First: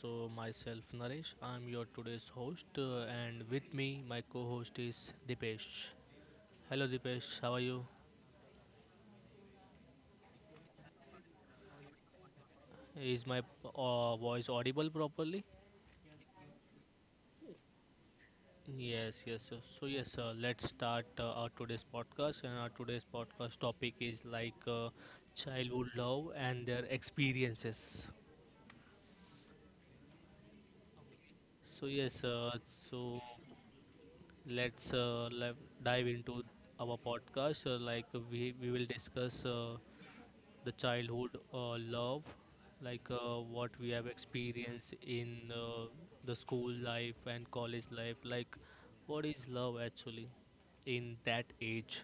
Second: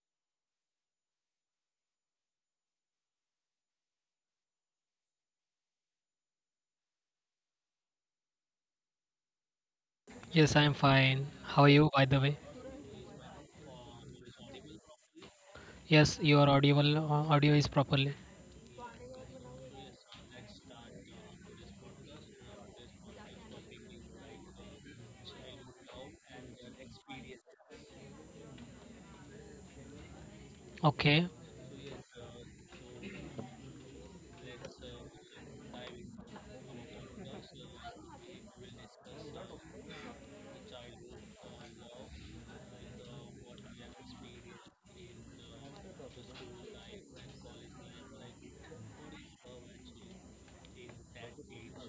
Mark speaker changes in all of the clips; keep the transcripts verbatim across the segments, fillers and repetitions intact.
Speaker 1: so, Myself Naresh, I'm your today's host, uh, and with me, my co host is Dipesh. Hello, Dipesh, how are you?
Speaker 2: Yes, I'm fine. How are you, by the way?
Speaker 1: Is my uh, voice audible properly?
Speaker 2: Yes, your audible uh, audio is properly.
Speaker 1: Yes, yes, yes. So, yes, uh, let's start uh, our today's podcast. And our today's podcast topic is like uh, childhood love and their experiences.
Speaker 2: Okay.
Speaker 1: So yes, uh, so let's uh, le- dive into our podcast. Uh, like uh, we we will discuss uh, the childhood uh, love, like uh, what we have experienced in uh, the school life and college life. Like what is love actually in that age?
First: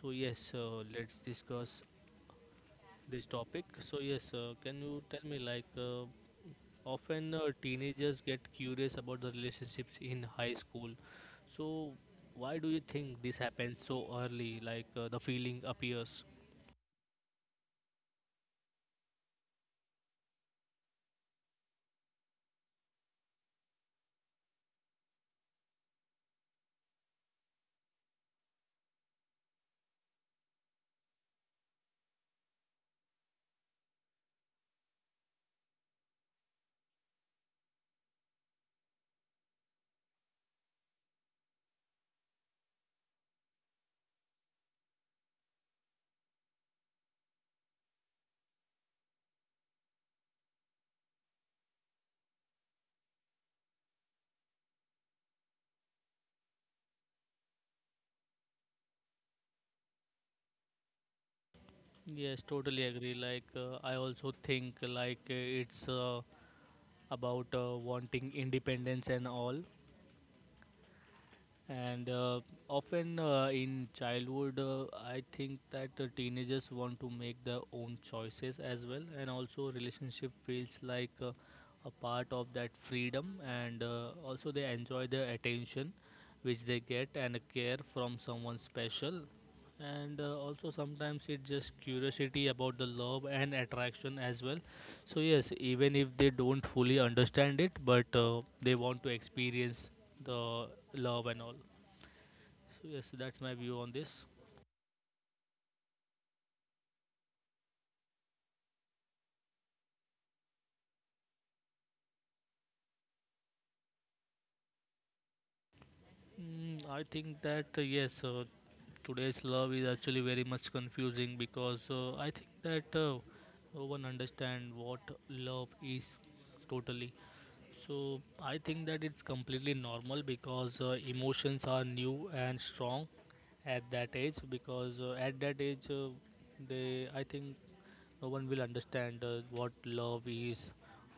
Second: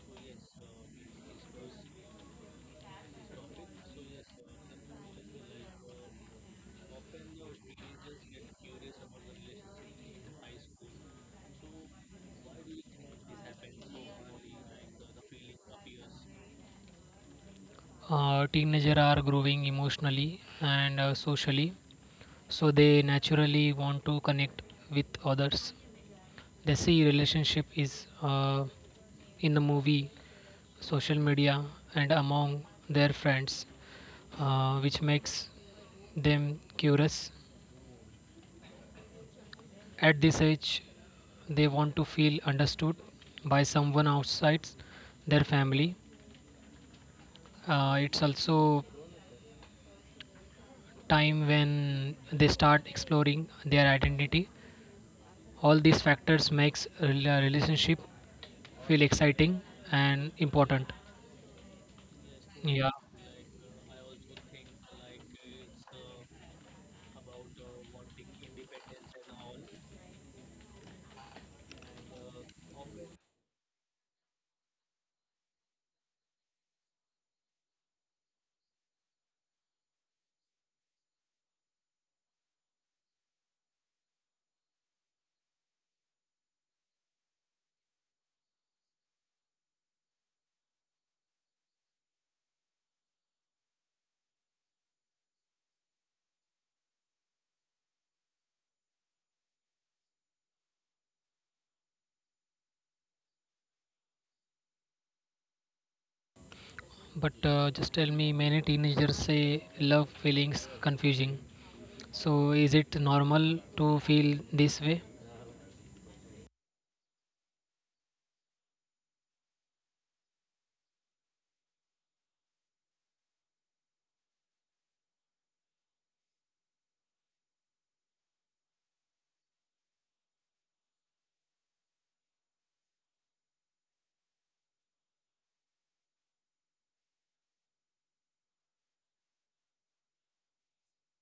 Speaker 1: So yes, uh, let's discuss this topic. So yes, uh, can you tell me like uh, often uh, teenagers get curious about the relationships in high school. So why do you think this happens so early? Like uh, the feeling appears.
Speaker 2: Uh, teenagers are growing emotionally and uh, socially, so they naturally want to connect with others. They see relationship is uh, in the movie, social media, and among their friends, uh, which makes them curious. At this age, they want to feel understood by someone outside their family. Uh, it's also time when they start exploring their identity. All these factors makes a rela- relationship feel exciting and important.
Speaker 1: Yes, totally
Speaker 2: Yeah,
Speaker 1: agree. Like uh, I also think like uh, it's uh, about uh, wanting independence and all. And uh, often uh, in childhood, uh, I think that uh, teenagers want to make their own choices as well, and also relationship feels like uh, a part of that freedom, and uh, also they enjoy the attention which they get and care from someone special, and uh, also sometimes it's just curiosity about the love and attraction as well. So yes, even if they don't fully understand it, but uh, they want to experience the love and all. So yes, that's my view on this.
Speaker 2: but uh, just tell me, many teenagers say love feelings confusing. So is it normal to feel this way?
Speaker 1: Mm, I think that uh, yes, uh, today's love is actually very much confusing because uh, I think that uh, no one understand what love is totally. So I think that it's completely normal because uh, emotions are new and strong at that age. Because uh, at that age, uh, they, I think, no one will understand uh, what love is.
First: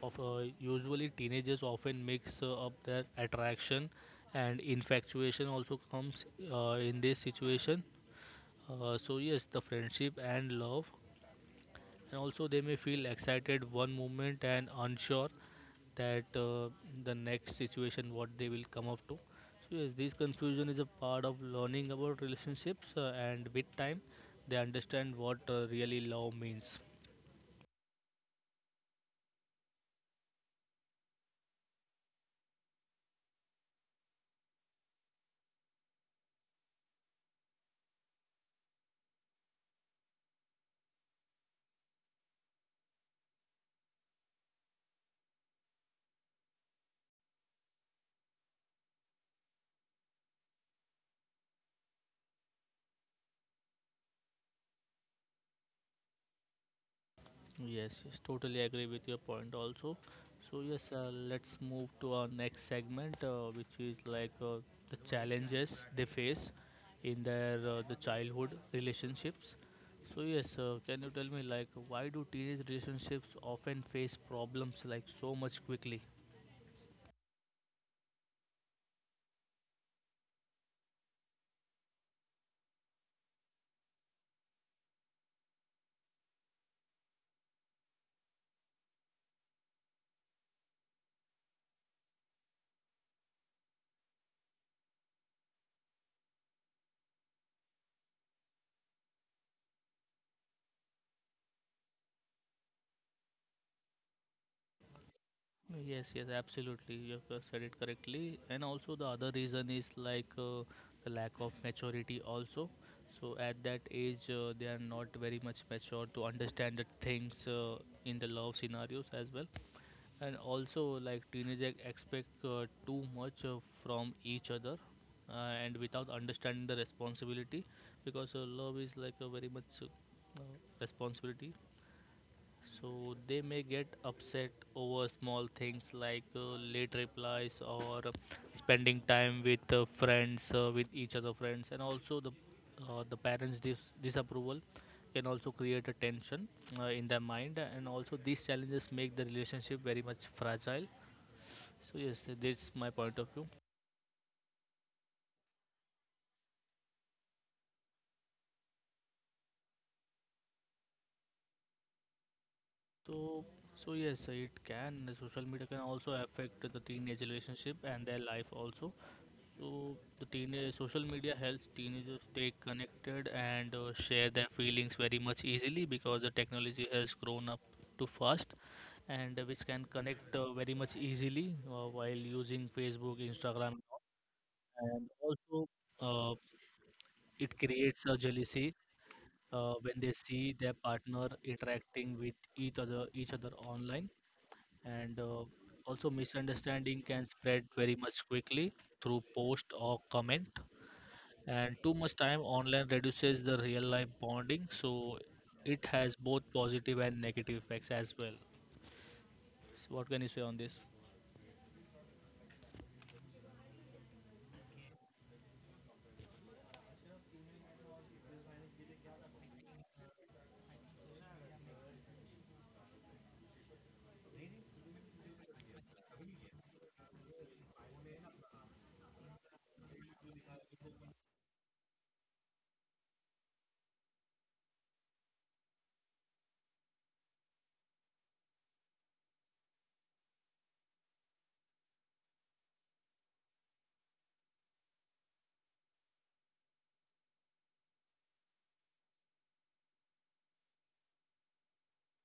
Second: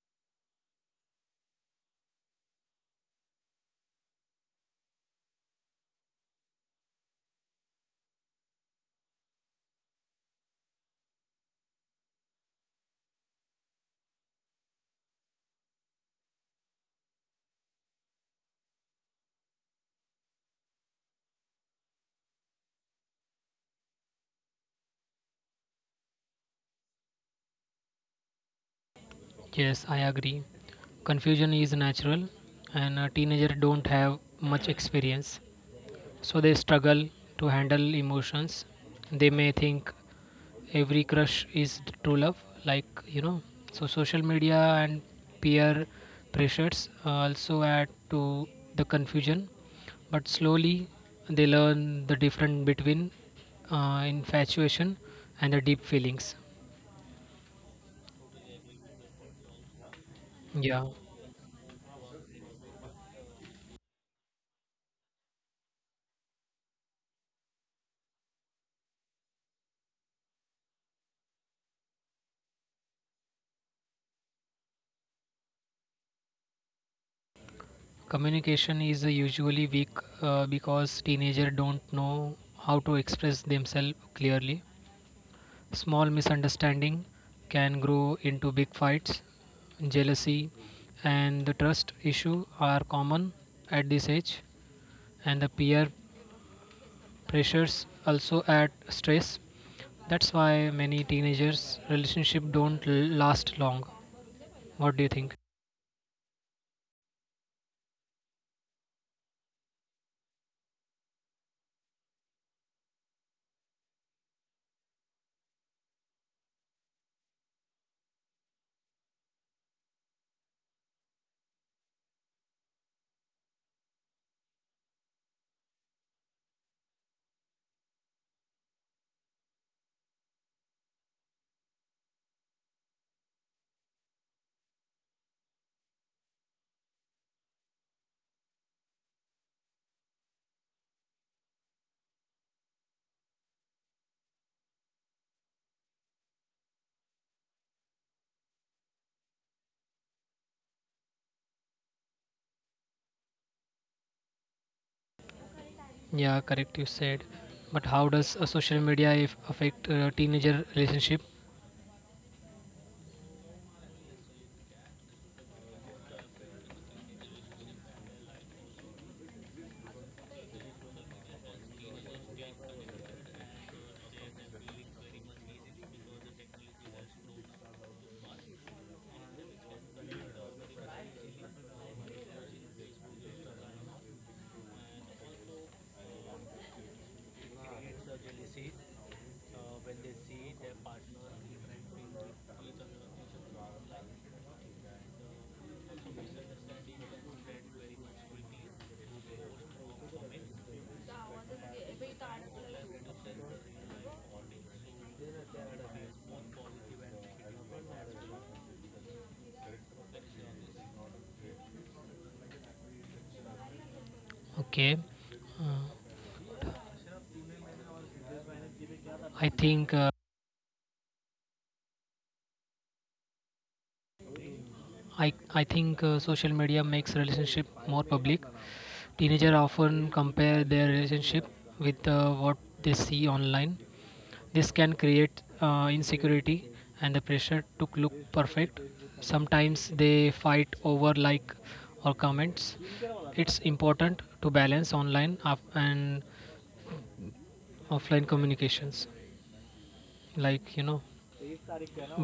Speaker 1: Of uh, usually teenagers often mix uh, up their attraction and infatuation also comes uh, in this situation. Uh, so yes, the friendship and love and also they may feel excited one moment and unsure that uh, the next situation what they will come up to. So yes, this confusion is a part of learning about relationships, uh, and with time they understand what uh, really love means.
Speaker 2: Yes, I agree. Confusion is natural, and uh, teenagers don't have much experience, so they struggle to handle emotions. They may think every crush is the true love, like you know. So social media and peer pressures uh, also add to the confusion, but slowly they learn the difference between uh, infatuation and the deep feelings.
Speaker 1: Yes, yes, totally agree with your point also. So yes,
Speaker 2: Yeah.
Speaker 1: uh, let's move to our next segment, uh, which is like uh, the challenges they face in their uh, the childhood relationships. So yes, uh, can you tell me like why do teenage relationships often face problems like so much quickly?
Speaker 2: Communication is uh, usually weak uh, because teenagers don't know how to express themselves clearly. Small misunderstanding can grow into big fights. Jealousy and the trust issue are common at this age, and the peer pressures also add stress. That's why many teenagers' relationship don't l- last long. What do you think?
Speaker 1: Yes, yes, absolutely. You have uh, said it correctly. And also, the other reason is like uh, the lack of maturity, also. So, at that age, uh, they are not very much mature to understand the things uh, in the love scenarios as well. And also, like teenagers expect uh, too much uh, from each other uh, and without understanding the responsibility because uh, love is like a very much uh, uh, responsibility, so they may get upset over small things like uh, late replies or spending time with uh, friends, uh, with each other friends, and also the uh, the parents' dis- disapproval can also create a tension uh, in their mind, and also these challenges make the relationship very much fragile. So yes, that's my point of view.
Speaker 2: Yeah, correct. You said. But how does uh, social media if affect uh, teenager relationship?
Speaker 1: So, so yes, it can. The Social media can also affect the teenage relationship and their life also. So, the teenage social media helps teenagers stay connected and uh, share their feelings very much easily because the technology has grown up too fast, and uh, which can connect uh, very much easily uh, while using Facebook, Instagram, and all. And also uh, it creates a jealousy uh, when they see their partner interacting with each other each other online, and uh, also misunderstanding can spread very much quickly through post or comment, and too much time online reduces the real life bonding. So it has both positive and negative effects as well. So what can you say on this?
Speaker 2: Okay, uh, I think uh, I I think uh, social media makes relationship more public. Teenager often compare their relationship with uh, what they see online. This can create uh, insecurity and the pressure to look perfect. Sometimes they fight over like or comments. It's important to balance online up and offline communications, like you know.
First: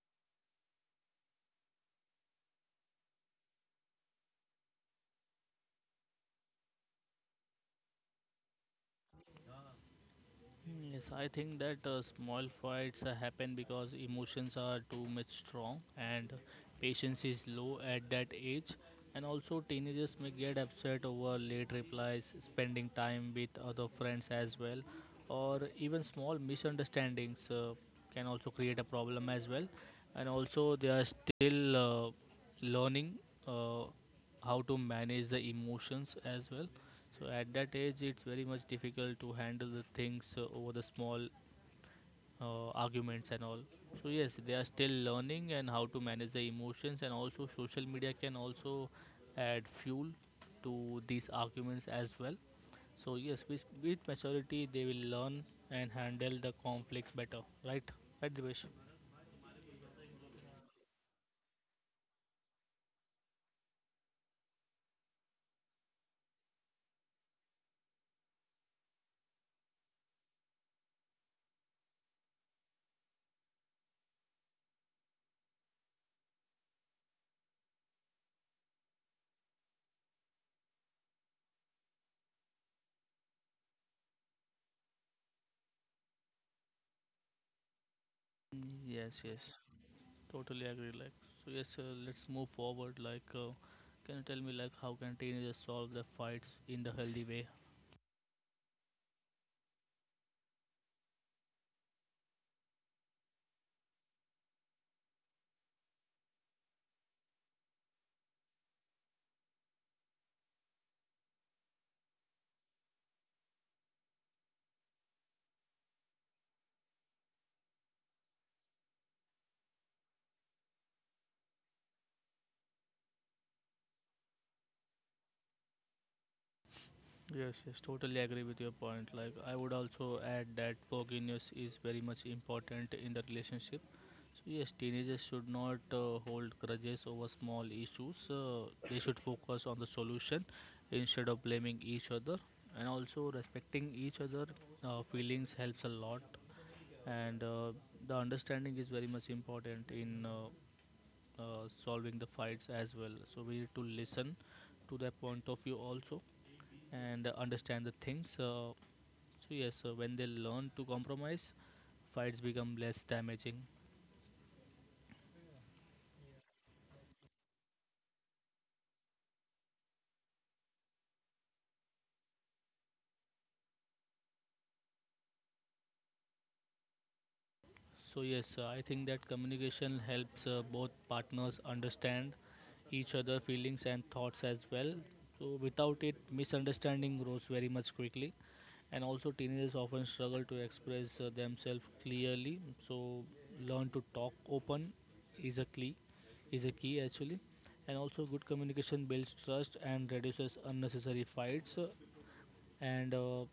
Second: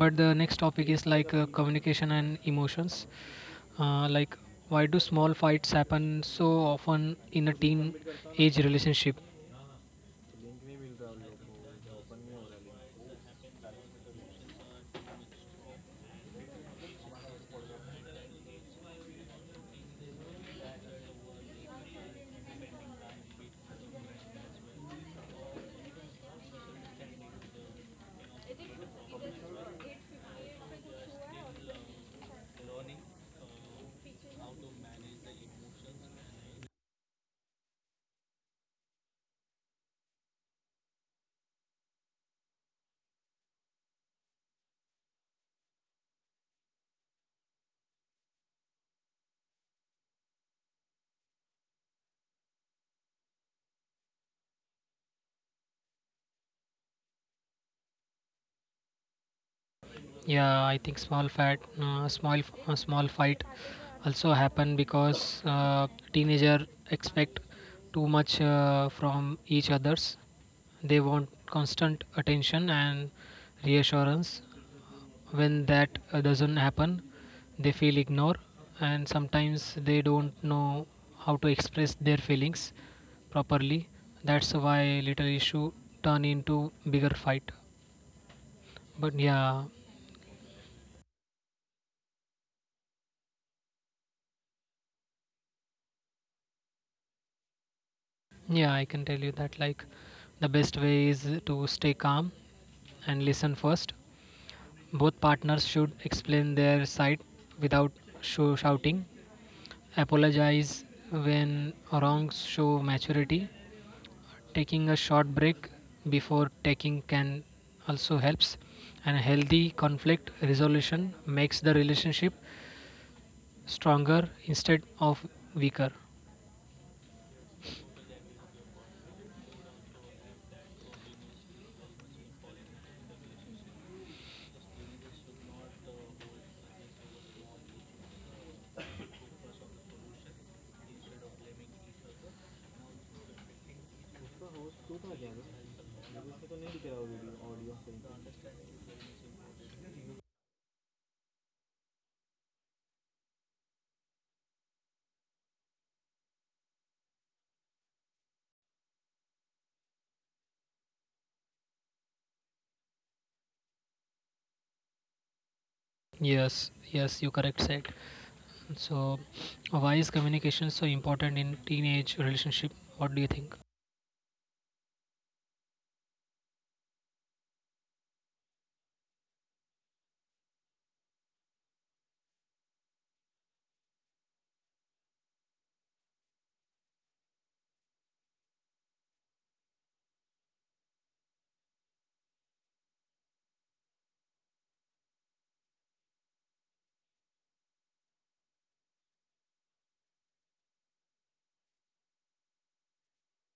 Speaker 2: But the next topic is like uh, communication and emotions, uh, like why do small fights happen so often in a teen age relationship?
Speaker 1: Mm, Yes, I think that uh, small fights uh, happen because emotions are too much strong and patience is low at that age. And also, teenagers may get upset over late replies, spending time with other friends as well, or even small misunderstandings uh, can also create a problem as well. And also, they are still uh, learning uh, how to manage the emotions as well, so at that age, it's very much difficult to handle the things uh, over the small uh, arguments and all. So yes, they are still learning and how to manage the emotions, and also social media can also add fuel to these arguments as well. So yes, with, with maturity, they will learn and handle the conflicts better, right? Right, Divesh?
Speaker 2: Yeah, I think small fight uh, small uh, small fight also happen because uh, teenager expect too much uh, from each others. They want constant attention and reassurance. When that uh, doesn't happen, they feel ignored, and sometimes they don't know how to express their feelings properly. That's why little issue turn into bigger fight.
Speaker 1: Yes,
Speaker 2: But
Speaker 1: yes,
Speaker 2: yeah,
Speaker 1: totally agree. Like, so yes, uh, let's move forward. Like, uh, can you tell me like how can teenagers solve the fights in the healthy way?
Speaker 2: yeah, I can tell you that, like, the best way is to stay calm and listen first. Both partners should explain their side without show shouting. Apologize when wrongs show maturity. Taking a short break before taking can also helps, and a healthy conflict resolution makes the relationship stronger instead of weaker.
Speaker 1: Yes, yes, totally agree with your point. Like, I would also add that forgiveness is very much important in the relationship. So, yes, teenagers should not uh, hold grudges over small issues. Uh, they should focus on the solution instead of blaming each other. And also, respecting each other' uh, feelings helps a lot. And uh, the understanding is very much important in uh, uh, solving the fights as well. So we need to listen to their point of view also and uh, understand the things. Uh, so yes, uh, when they learn to compromise, fights become less damaging.
Speaker 2: Yes, yes, you correct said. So why is communication so important in teenage relationship? What do you think?
Speaker 1: So yes, uh, I think that communication helps uh, both partners understand each other feelings and thoughts as well. So without it, misunderstanding grows very much quickly, and also teenagers often struggle to express uh, themselves clearly. So learn to talk open is a key, is a key actually, and also good communication builds trust and reduces unnecessary fights, and uh,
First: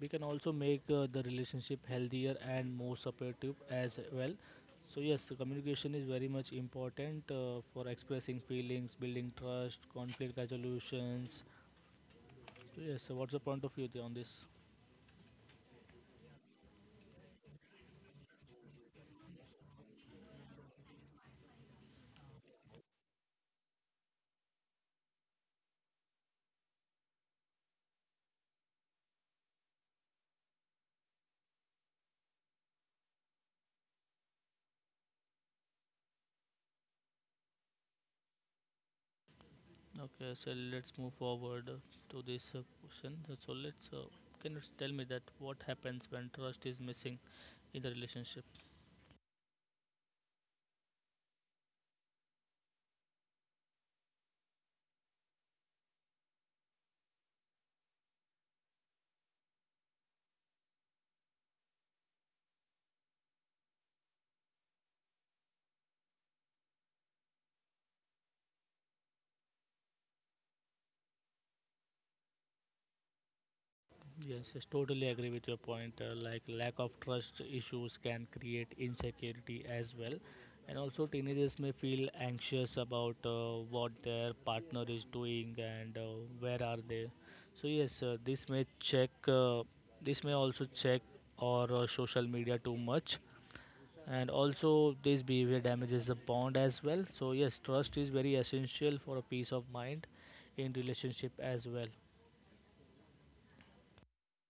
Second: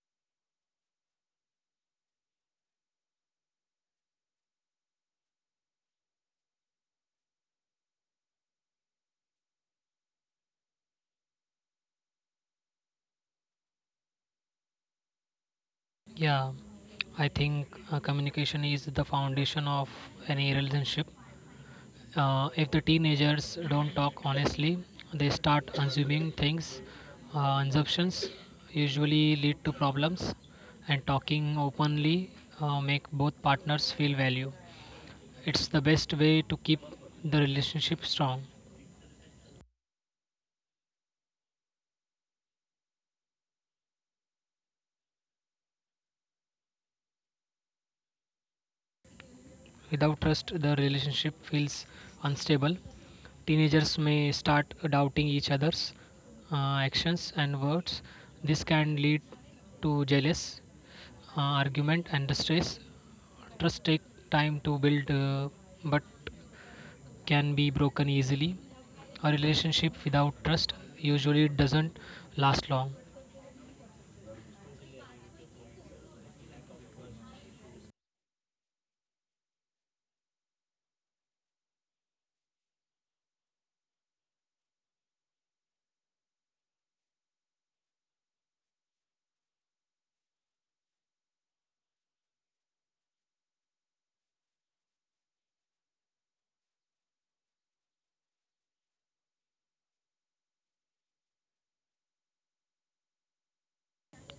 Speaker 1: we can also make uh, the relationship healthier and more supportive as well. So yes, the communication is very much important uh, for expressing feelings, building trust, conflict resolutions. So yes, so what's the point of view there on this?
Speaker 2: Yeah, I think uh, communication is the foundation of any relationship. Uh, if the teenagers don't talk honestly, they start assuming things. Uh, assumptions usually lead to problems, and talking openly uh, make both partners feel value. It's the best way to keep the relationship strong.
Speaker 1: Okay, so let's move forward uh, to this uh, question. Uh, So let's uh, can you tell me that what happens when trust is missing in the relationship?
Speaker 2: Without trust, the relationship feels unstable. Teenagers may start doubting each other's uh, actions and words. This can lead to jealous uh, argument and stress. Trust take time to build, uh, but can be broken easily. A relationship without trust usually doesn't last long.
Speaker 1: Yes, yes, totally agree with your point. Uh, like lack of trust issues can create insecurity as well, and also teenagers may feel anxious about uh, what their partner is doing and uh, where are they. So yes, uh, this may check. Uh, this may also check or uh, social media too much, and also this behavior damages the bond as well. So yes, trust is very essential for a peace of mind in relationship as well.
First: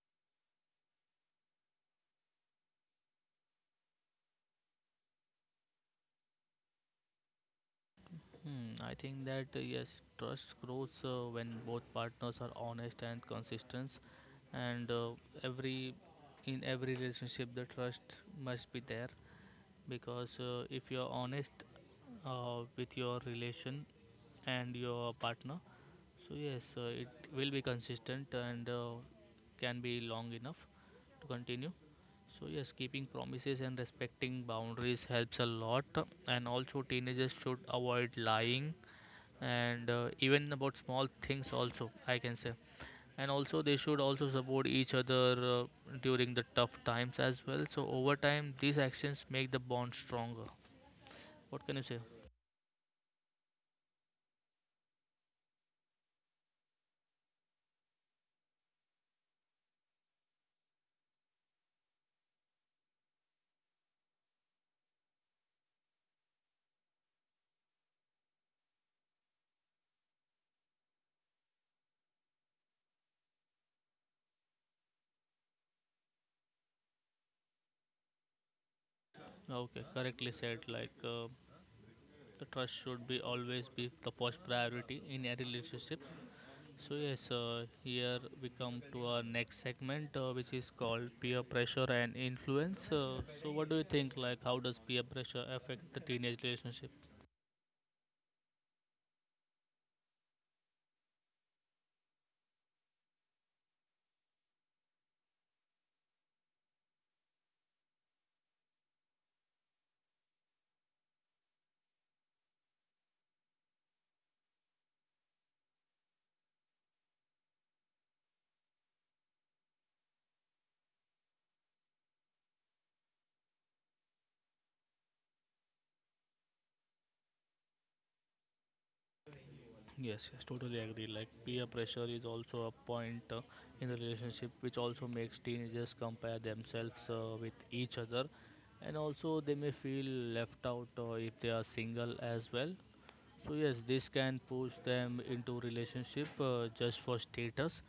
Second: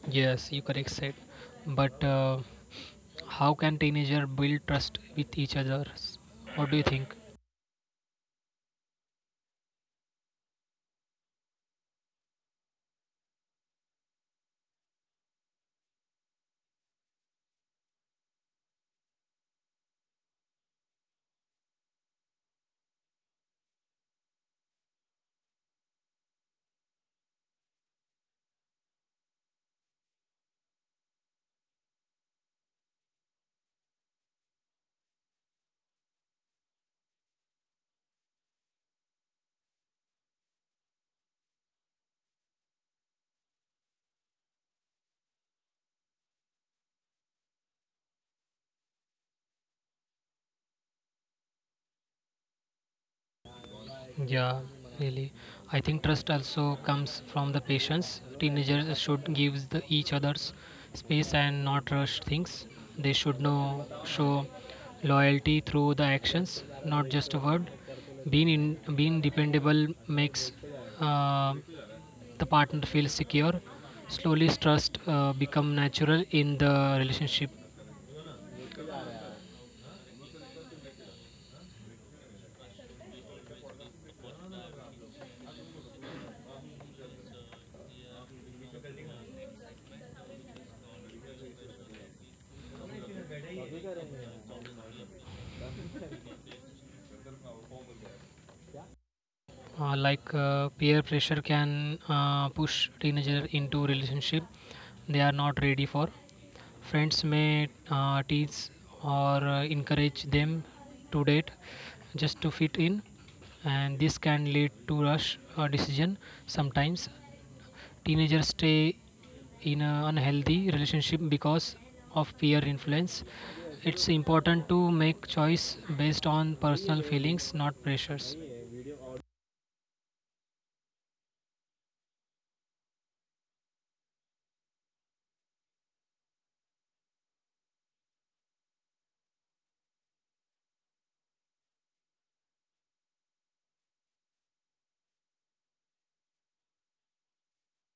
Speaker 2: Yes, you correct said, but. Uh, How can teenager build trust with each other? What do you think?
Speaker 1: Hmm, I think that uh, yes, trust grows uh, when both partners are honest and consistent, and uh, every in every relationship the trust must be there because uh, if you are honest uh, with your relation and your partner, so yes, uh, it will be consistent and uh, can be long enough to continue. So yes, keeping promises and respecting boundaries helps a lot, and also teenagers should avoid lying and uh, even about small things also I can say, and also they should also support each other uh, during the tough times as well. So over time these actions make the bond stronger. What can you say?
Speaker 2: Yeah, really. I think trust also comes from the patience. Teenagers should give the each others space and not rush things. They should know show loyalty through the actions, not just a word. Being in, being dependable makes uh, the partner feel secure. Slowly, trust uh, become natural in the relationship.
Speaker 1: Okay, correctly said. Like uh, the trust should be always be the first priority in a relationship. So yes, uh, here we come to our next segment, uh, which is called peer pressure and influence. Uh, so what do you think, like how does peer pressure affect the teenage relationship?
Speaker 2: Uh, like uh, peer pressure can uh, push teenager into relationship they are not ready for. Friends may uh, tease or uh, encourage them to date just to fit in, and this can lead to rush uh, decision. Sometimes teenagers stay in an unhealthy relationship because of peer influence. It's important to make choice based on personal feelings, not pressures.
Speaker 1: Yes, yes, totally agree. Like peer pressure is also a point uh, in the relationship, which also makes teenagers compare themselves uh, with each other, and also they may feel left out uh, if they are single as well. So yes, this can push them into relationship uh, just for status,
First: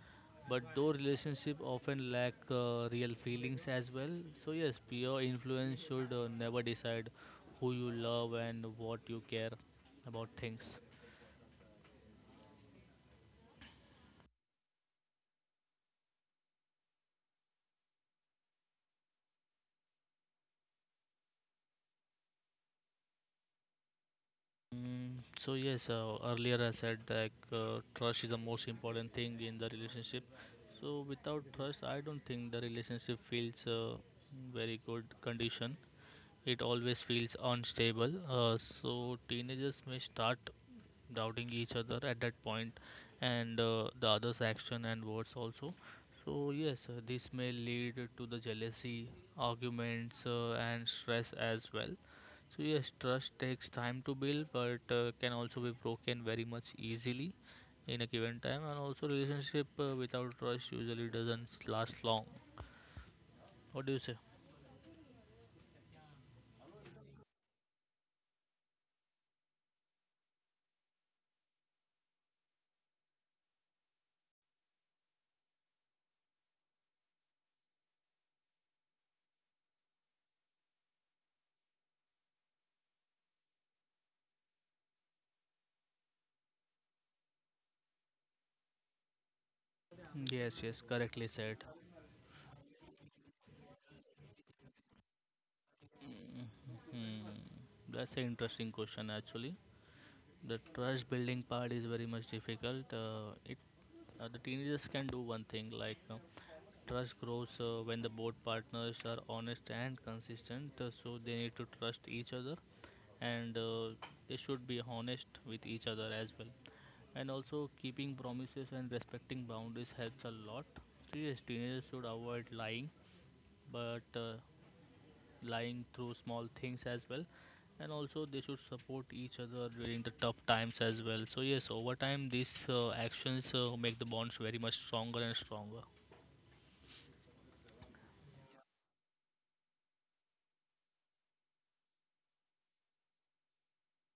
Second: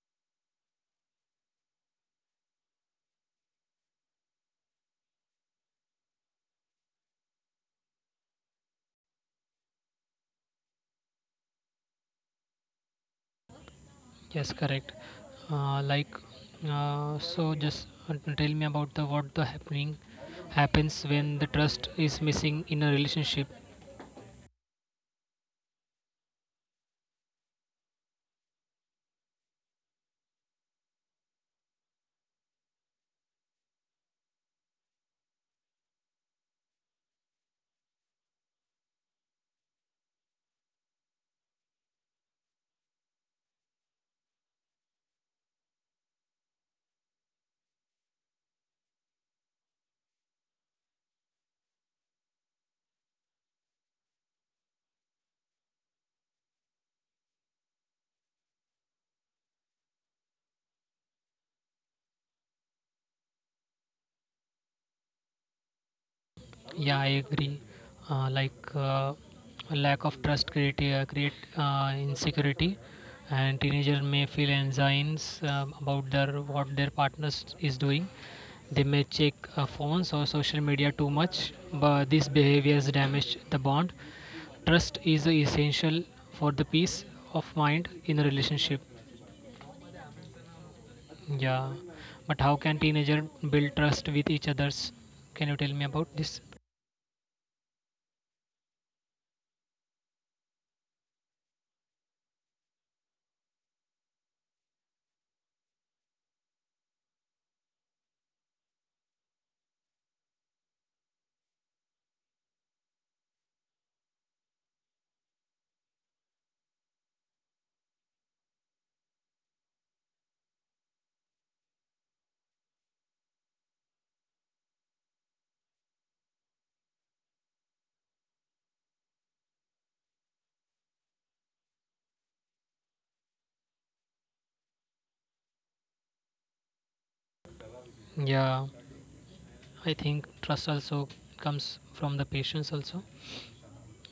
Speaker 1: but though relationship often lack uh, real feelings as well. So yes, peer influence should uh, never decide who you love and what you care about things.
Speaker 2: Yes, correct. Uh, like, uh, so just uh, tell me about the what the happening happens when the trust is missing in a relationship.
Speaker 1: Mm, so yes, uh, earlier I said that uh, trust is the most important thing in the relationship. So without trust, I don't think the relationship feels uh, very good condition. It always feels unstable, uh, so teenagers may start doubting each other at that point and uh, the other's action and words also. So, yes, uh, this may lead to the jealousy, arguments, uh, and stress as well. So, yes, trust takes time to build, but uh, can also be broken very much easily in a given time, and also, relationship uh, without trust usually doesn't last long. What do you say?
Speaker 2: Yeah, I agree. Uh, like uh, a lack of trust create uh, create uh, insecurity, and teenager may feel anxieties um, about their what their partners is doing. They may check uh, phones or social media too much, but these behaviors damage the bond. Trust is essential for the peace of mind in a relationship.
Speaker 1: Yes, yes, correctly said.
Speaker 2: Yeah, but how can teenager build trust with each others? Can you tell me about this?
Speaker 1: Hmm. That's an interesting question, actually. The trust building part is very much difficult. Uh, it uh, the teenagers can do one thing like uh, trust grows uh, when the both partners are honest and consistent. Uh, so they need to trust each other, and uh, they should be honest with each other as well. And also keeping promises and respecting boundaries helps a lot. So yes, teenagers should avoid lying, but uh, lying through small things as well, and also they should support each other during the tough times as well. So yes, over time these uh, actions uh, make the bonds very much stronger and stronger.
Speaker 2: Yeah. I think trust also comes from the patience also.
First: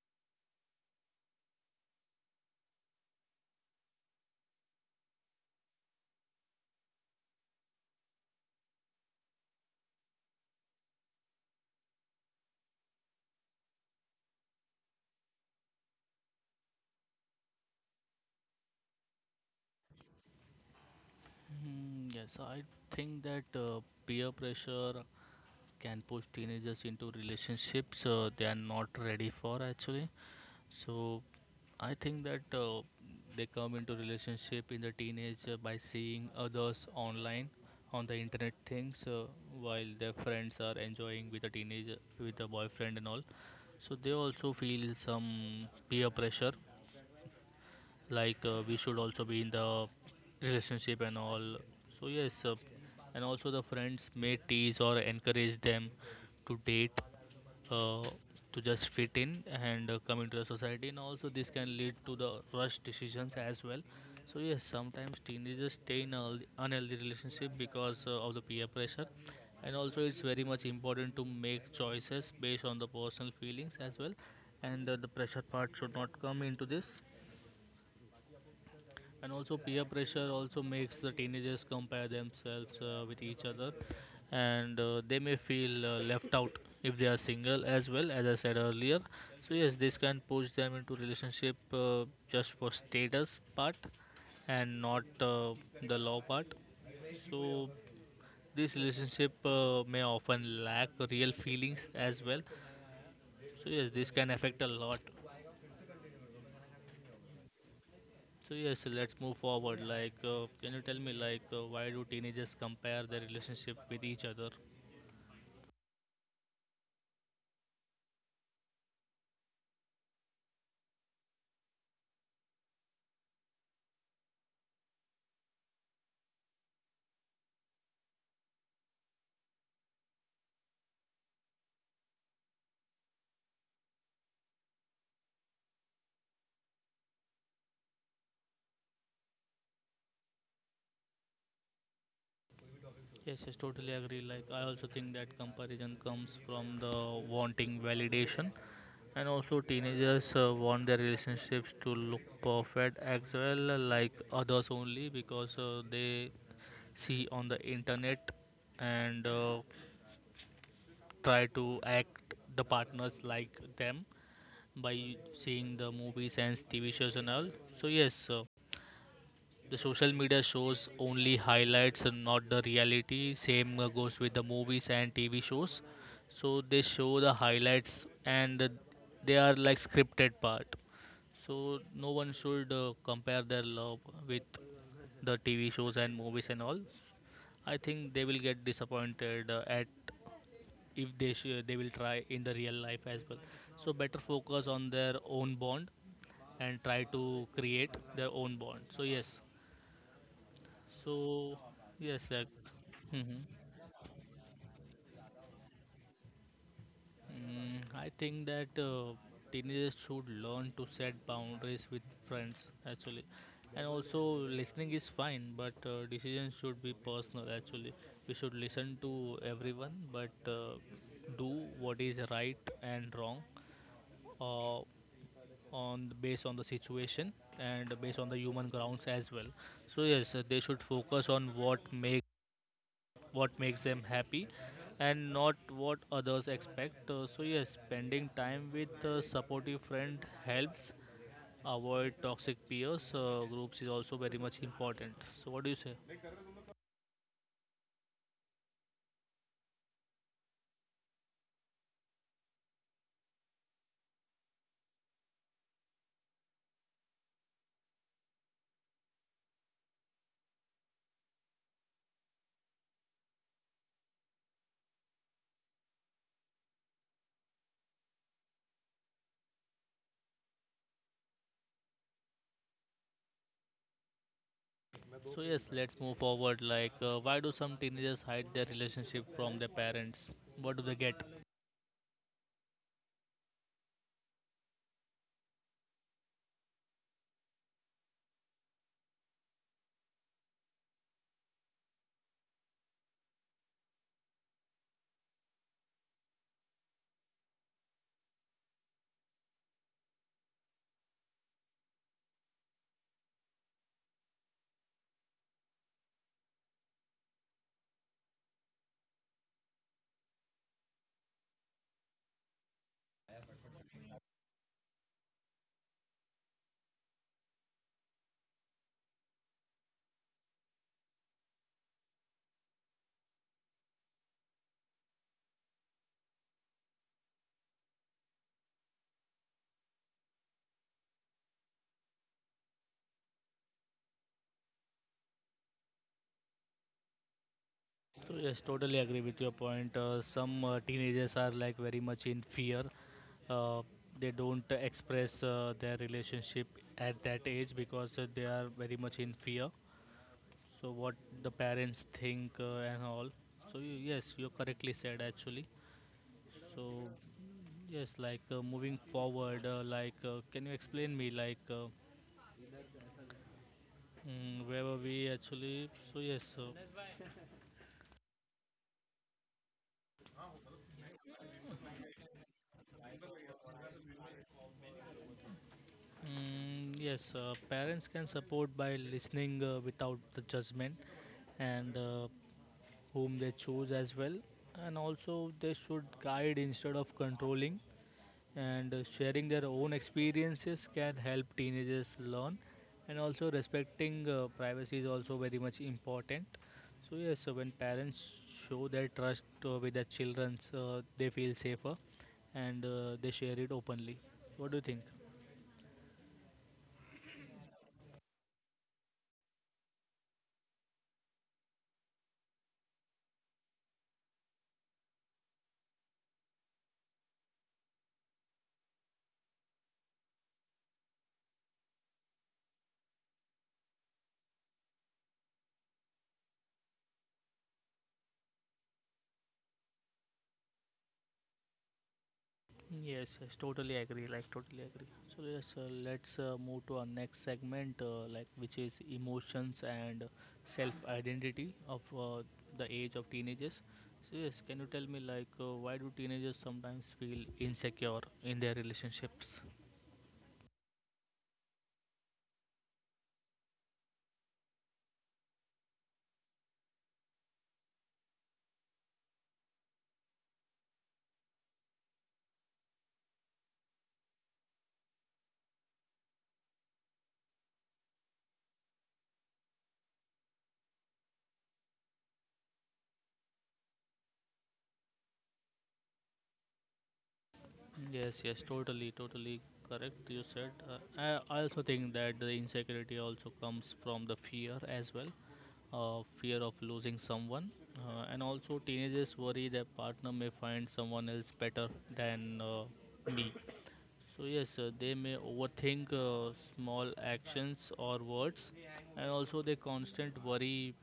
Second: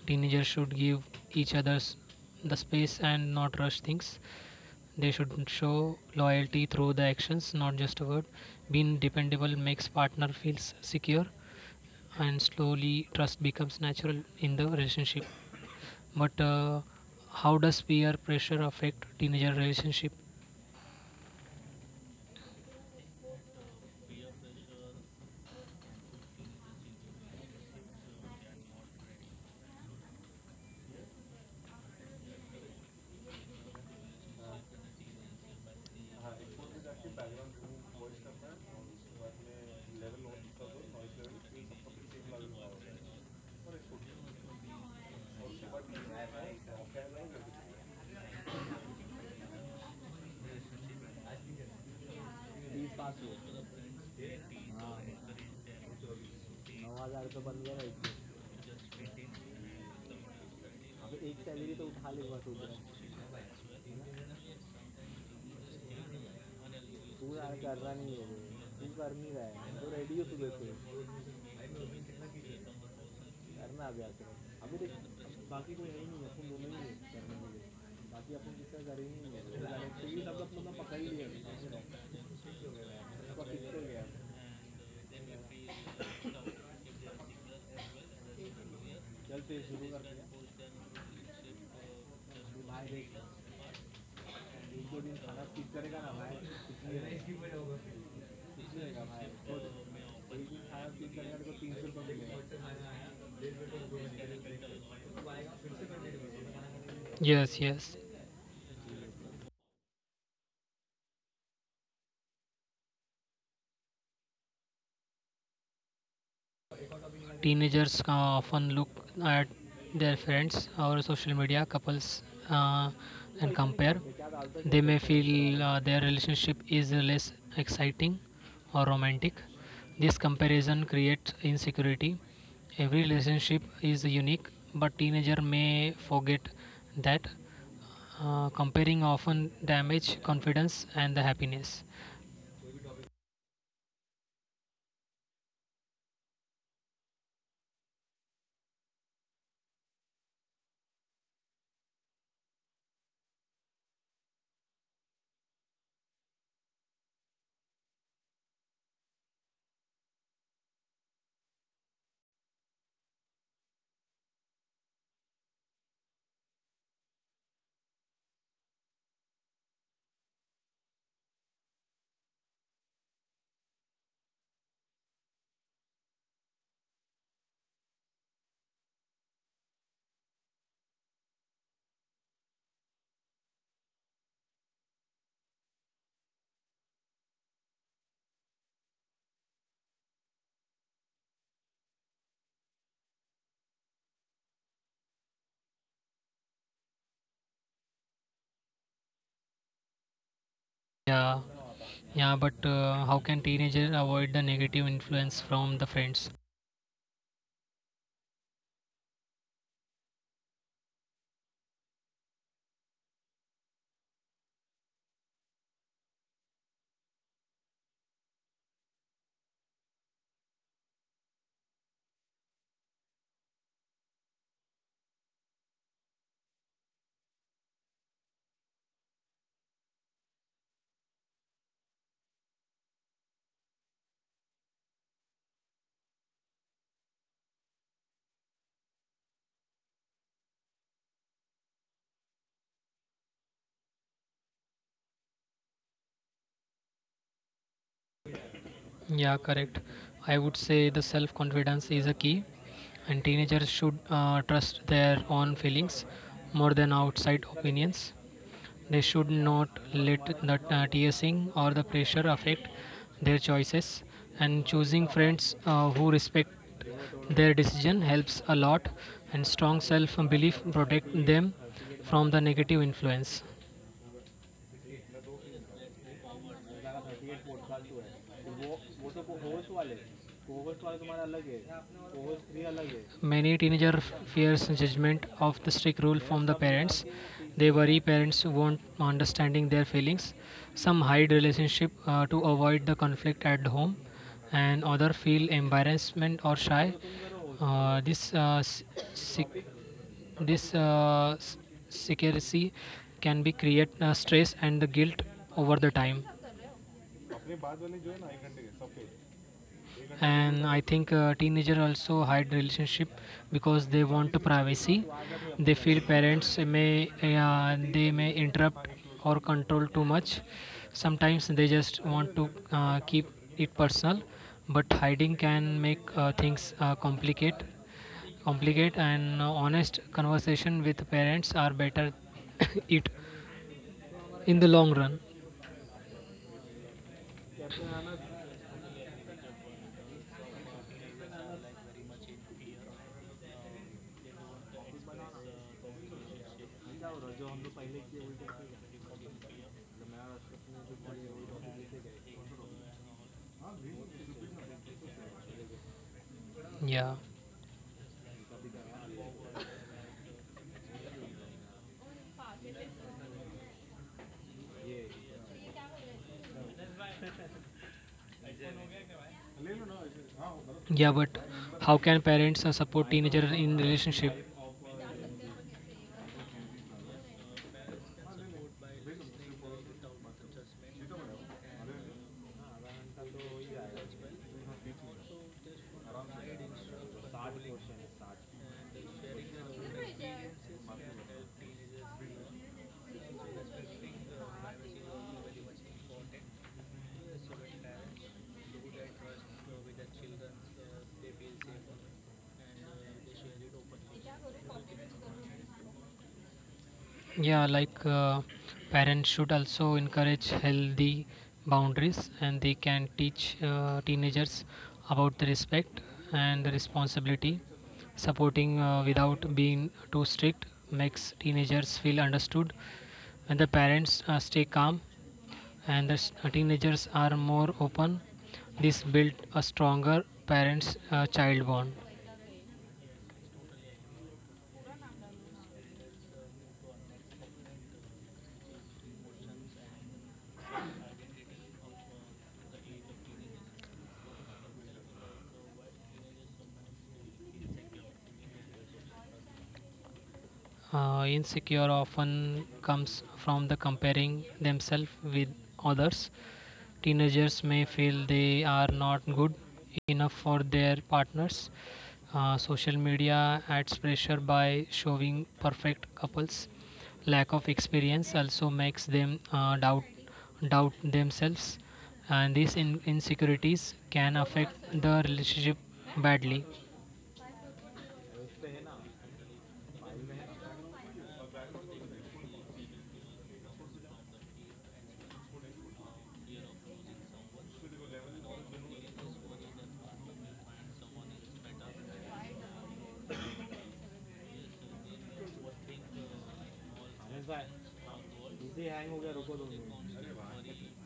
Speaker 2: Teenagers should give each others the space and not rush things. They should show loyalty through the actions, not just a word. Being dependable makes partner feels secure, and slowly trust becomes natural in the relationship. But uh, how does peer pressure affect teenager relationship?
Speaker 1: Hmm, yes, I think that uh, peer pressure can push teenagers into relationships uh, they are not ready for actually. So I think that uh, they come into relationship in the teenage uh, by seeing others online, on the internet things, uh, while their friends are enjoying with a teenager with a boyfriend and all. So they also feel some peer pressure, like uh, we should also be in the relationship and all. So yes, uh, and also the friends may tease or encourage them to date, uh, to just fit in and uh, come into the society, and also this can lead to the rush decisions as well. So yes, sometimes teenagers stay in a unhealthy relationship because uh, of the peer pressure, and also it's very much important to make choices based on the personal feelings as well, and uh, the pressure part should not come into this. And also peer pressure also makes the teenagers compare themselves uh, with each other, and uh, they may feel uh, left out if they are single, as well as I said earlier. So yes, this can push them into relationship, uh, just for status part and not uh, the law part. So this relationship uh, may often lack real feelings as well. So yes, this can affect a lot.
Speaker 2: Yes, yes.
Speaker 1: So yes, let's move forward. Like, uh, can you tell me like uh, why do teenagers compare their relationship with each other?
Speaker 2: Teenagers uh, often look at their friends or social media couples uh, and compare. They may feel uh, their relationship is less exciting or romantic. This comparison creates insecurity. Every relationship is unique, but teenager may forget that uh, comparing often damage confidence and the happiness.
Speaker 1: Yes, yes, totally agree. Like, I also think that comparison comes from the wanting validation, and also teenagers uh, want their relationships to look perfect as well, uh, like others, only because uh, they see on the internet, and uh, try to act the partners like them by seeing the movies and T V shows and all. So yes, uh, the social media shows only highlights and not the reality. Same uh, goes with the movies and T V shows. So they show the highlights, and uh, they are like scripted part. So no one should uh, compare their love with the T V shows and movies and all. I think they will get disappointed uh, at, if they sh- they will try in the real life as well. So better focus on their own bond and try to create their own bond. So yes,
Speaker 2: Yeah,
Speaker 1: so yes
Speaker 2: yeah,
Speaker 1: like.
Speaker 2: but uh, how
Speaker 1: Mhm.
Speaker 2: can teenager avoid the negative influence from the friends?
Speaker 1: Mm, I think that uh, teenagers should learn to set boundaries with friends actually, and also listening is fine, but uh, decisions should be personal actually. We should listen to everyone, but uh, do what is right and wrong, uh, on based on the situation and based on the human grounds as well. So yes, uh, they should focus on what makes what makes them happy and not what others expect. Uh, so, yes, spending time with a supportive friend helps avoid toxic peers. Uh, groups is also very much important. So, what do you say?
Speaker 2: Yeah, correct. I would say the self confidence is a key, and teenagers should uh, trust their own feelings more than outside opinions. They should not let the uh, teasing or the pressure affect their choices, and choosing friends uh, who respect their decision helps a lot, and strong self belief protect them from the negative influence.
Speaker 1: So, yes, let's move forward. Like, uh, why do some teenagers hide their relationship from their parents? What do they get?
Speaker 2: Many teenager fears judgment of the strict rule from the parents. They worry parents won't understanding their feelings. Some hide relationship uh, to avoid the conflict at home, and other feel embarrassment or shy. Uh, this uh, this uh, s- secrecy can be create uh, stress and the guilt over the time. And I think uh, teenager also hide relationship because they want to privacy. They feel parents may uh, they may interrupt or control too much. Sometimes they just want to uh, keep it personal, but hiding can make uh, things uh, complicate complicate, and uh, honest conversation with parents are better it in the long run.
Speaker 1: So yes, totally agree with your point. Uh, some uh, teenagers are like very much in fear. Uh, they don't express uh, their relationship at that age because uh, they are very much in fear. So what the parents think uh, and all. So you, yes, you correctly said actually. So
Speaker 2: Yeah,
Speaker 1: yes, like uh, moving forward, uh, like uh, can you explain me like uh, mm, where were we actually? So yes. Uh,
Speaker 2: yeah, but how can parents uh, support teenager in relationship?
Speaker 1: Mm, yes, uh, parents can support by listening uh, without the judgment, and uh, whom they choose as well. And also, they should guide instead of controlling. And uh, sharing their own experiences can help teenagers learn. And also, respecting uh, privacy is also very much important. So, yes, so when parents show their trust uh, with their children, uh, they feel safer, and uh, they share it openly. What do you think?
Speaker 2: Yeah, like uh, parents should also encourage healthy boundaries, and they can teach uh, teenagers about the respect and the responsibility. Supporting uh, without being too strict makes teenagers feel understood, and the parents uh, stay calm, and the s- uh, teenagers are more open. This built a stronger parents-child bond.
Speaker 1: Yes, yes, totally agree. Like totally agree. So yes, uh, let's uh, move to our next segment, uh, like which is emotions and self-identity of uh, the age of teenagers. So yes, can you tell me like uh, why do teenagers sometimes feel insecure in their relationships?
Speaker 2: Uh, insecure often comes from the comparing themselves with others. Teenagers may feel they are not good enough for their partners. Uh, social media adds pressure by showing perfect couples. Lack of experience also makes them uh, doubt doubt themselves, and these in- insecurities can affect the relationship badly.
Speaker 1: Yes, yes, totally, totally correct. You said. Uh, I I also think that the insecurity also comes from the fear as well, uh, fear of losing someone, uh, and also teenagers worry their partner may find someone else better than uh, me. So, yes, uh, they may overthink uh, small actions or words, and also their constant worry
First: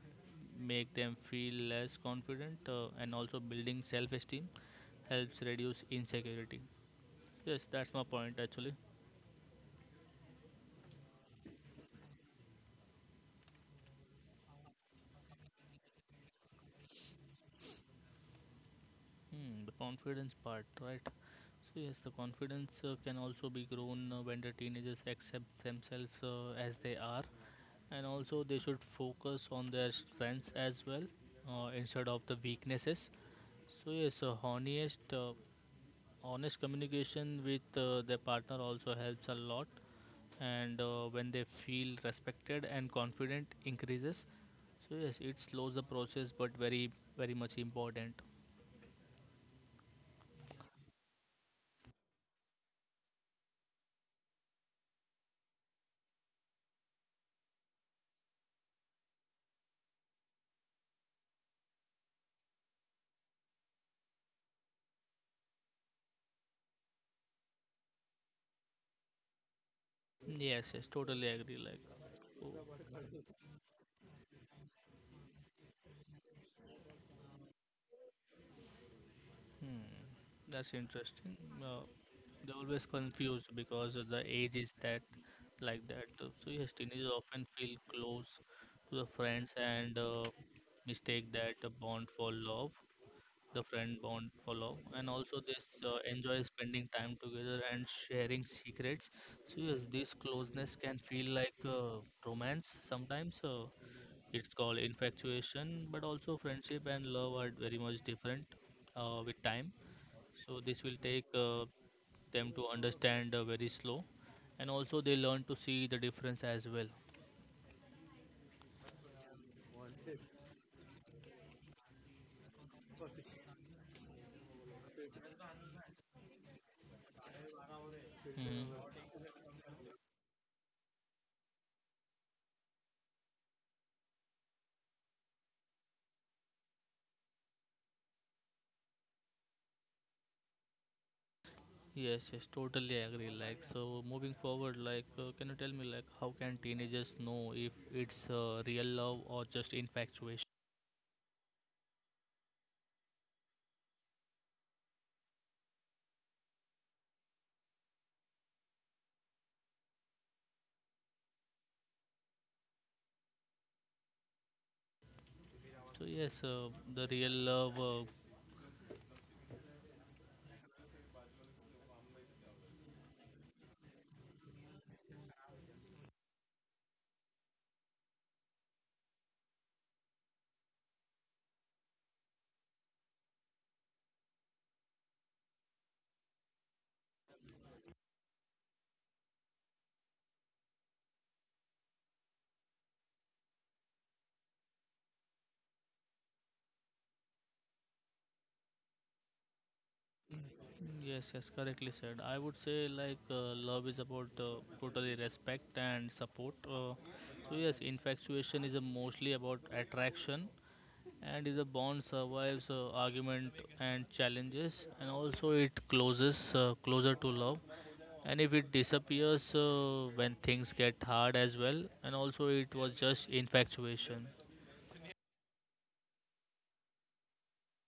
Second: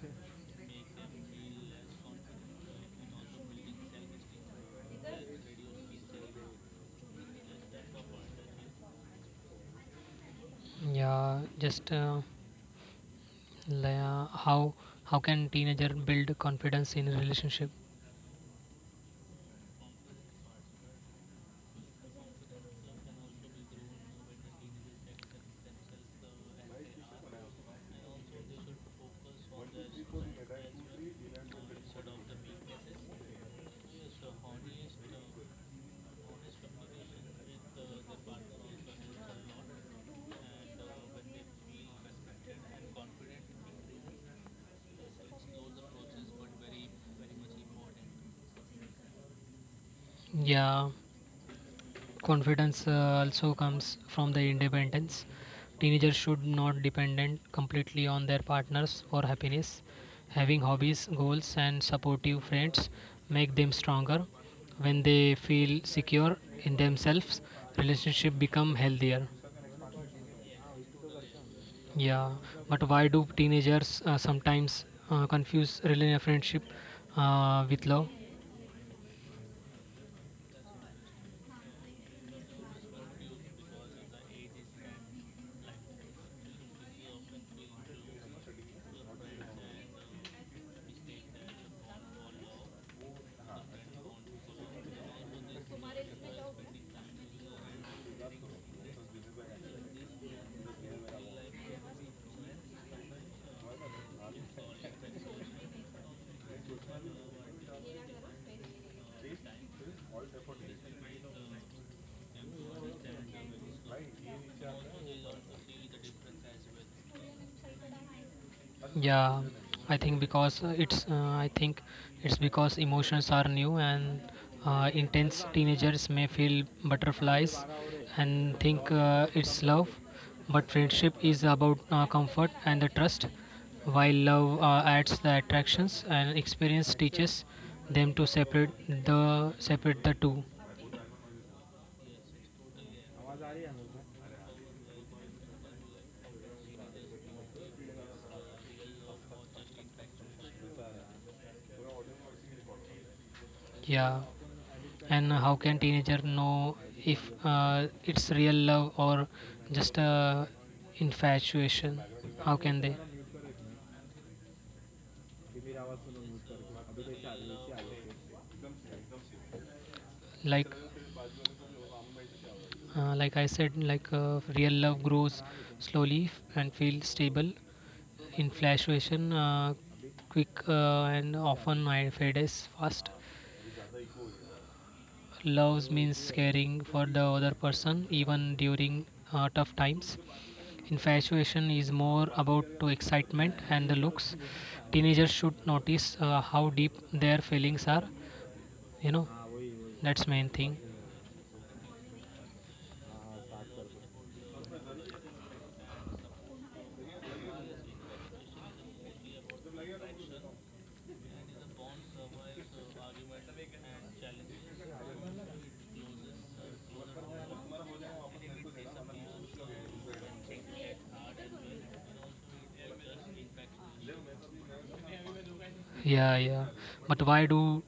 Speaker 1: make them feel less confident, uh, and also building self esteem helps reduce insecurity. Yes, that's my point actually.
Speaker 2: Yeah, just uh, Yeah, how how can teenager build confidence in relationship?
Speaker 1: Hmm, the confidence part, right? So yes, the confidence uh, can also be grown uh, when the teenagers accept themselves uh, as they are, and also they should focus on their strengths as well, uh, instead of the weaknesses. So yes, uh, honest, uh, honest communication with uh, their partner also helps a lot, and uh, when they feel respected and confident increases. So yes, it slows the process, but very, very much important.
Speaker 2: Yeah, confidence uh, also comes from the independence. Teenagers should not dependent completely on their partners for happiness. Having hobbies, goals, and supportive friends make them stronger. When they feel secure in themselves, relationship become healthier.
Speaker 1: Yes, yes, totally agree. Like,
Speaker 2: Yeah,
Speaker 1: oh.
Speaker 2: but why do teenagers uh, sometimes uh, confuse relationship friendship uh, with love?
Speaker 1: hmm, that's interesting. Uh, they always confused because of the age is that, like that. So so yes, teenagers often feel close to the friends and uh, mistake that a bond for love. The friend bond for love. And also this uh, enjoy spending time together and sharing secrets. So yes, this closeness can feel like uh, romance sometimes, uh, it's called infatuation. But also friendship and love are very much different uh, with time. So this will take uh, them to understand uh, very slow, and also they learn to see the difference as well.
Speaker 2: Yeah, I think because uh, it's uh, I think it's because emotions are new and uh, intense. Teenagers may feel butterflies and think
Speaker 1: Mhm.
Speaker 2: uh, it's love, but friendship is about uh, comfort and the trust, while love uh, adds the attractions, and experience teaches them to separate the separate the two.
Speaker 1: Yes, yes, totally agree. Like, so moving forward, like, uh, can you tell me, like, how can teenagers know if it's uh, real love or just infatuation?
Speaker 2: Yeah. And how can teenager know if uh, it's real love or just uh, infatuation? How can they,
Speaker 1: So, yes, uh, the real love, uh,
Speaker 2: like uh, like I said, like uh, real love grows slowly and feels stable. Infatuation uh, quick uh, and often I fades fast. Love means caring for the other person even during uh, tough times. Infatuation is more about to excitement and the looks. Teenagers should notice uh, how deep their feelings are. You know, that's main thing.
Speaker 1: yes, yes, correctly said. I would say, like, uh, love is about uh, totally respect and support. Uh, so, yes, infatuation is uh, mostly about attraction, and is a bond survives uh, argument and challenges, and also it closes uh, closer to love. And if it disappears uh, when things get hard as well, and also it was just infatuation.
Speaker 2: Yeah, yeah. But why do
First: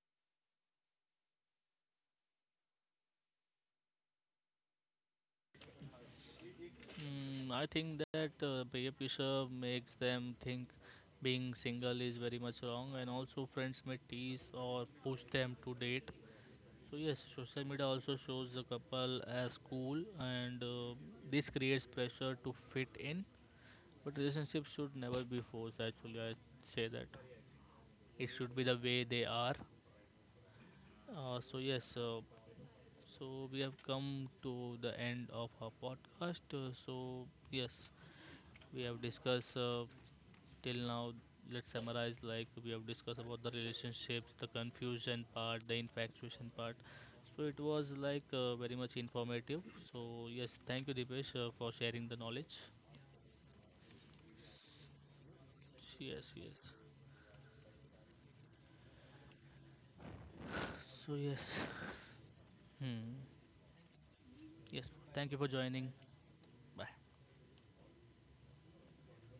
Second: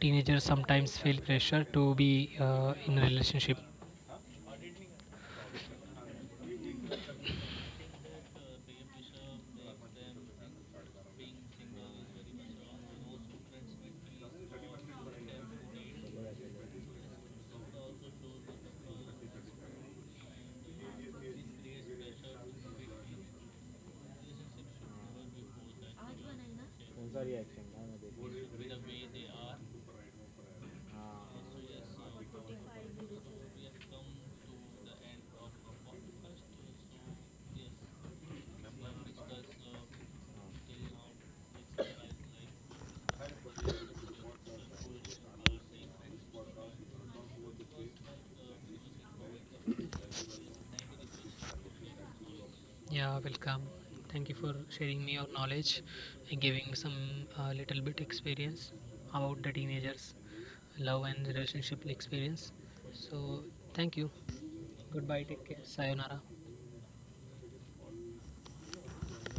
Speaker 2: teenagers sometimes feel pressure to be uh, in a relationship?
Speaker 1: mm, I think that uh, peer pressure makes them think being single is very much wrong, and also friends may tease or push them to date. So yes, social media also shows the couple as cool, and uh, this creates pressure to fit in. But relationships should never be forced actually. I say that it should be the way they are. uh, so yes uh, So we have come to the end of our podcast. Uh, So yes, we have discussed uh, till now. Let's summarize. Like we have discussed about the relationships, the confusion part, the infatuation part. So it was like uh, very much informative. So yes, thank you, Dipesh, uh, for sharing the knowledge.
Speaker 2: Yeah, welcome. Thank you for sharing me your knowledge
Speaker 1: Yes,
Speaker 2: and
Speaker 1: yes.
Speaker 2: giving some uh, little bit experience about the teenagers' love
Speaker 1: So
Speaker 2: and
Speaker 1: yes.
Speaker 2: relationship experience.
Speaker 1: Hmm.
Speaker 2: So, thank you.
Speaker 1: Yes.
Speaker 2: Goodbye.
Speaker 1: Thank you
Speaker 2: Take
Speaker 1: for
Speaker 2: care.
Speaker 1: joining.
Speaker 2: Sayonara.
Speaker 1: Bye.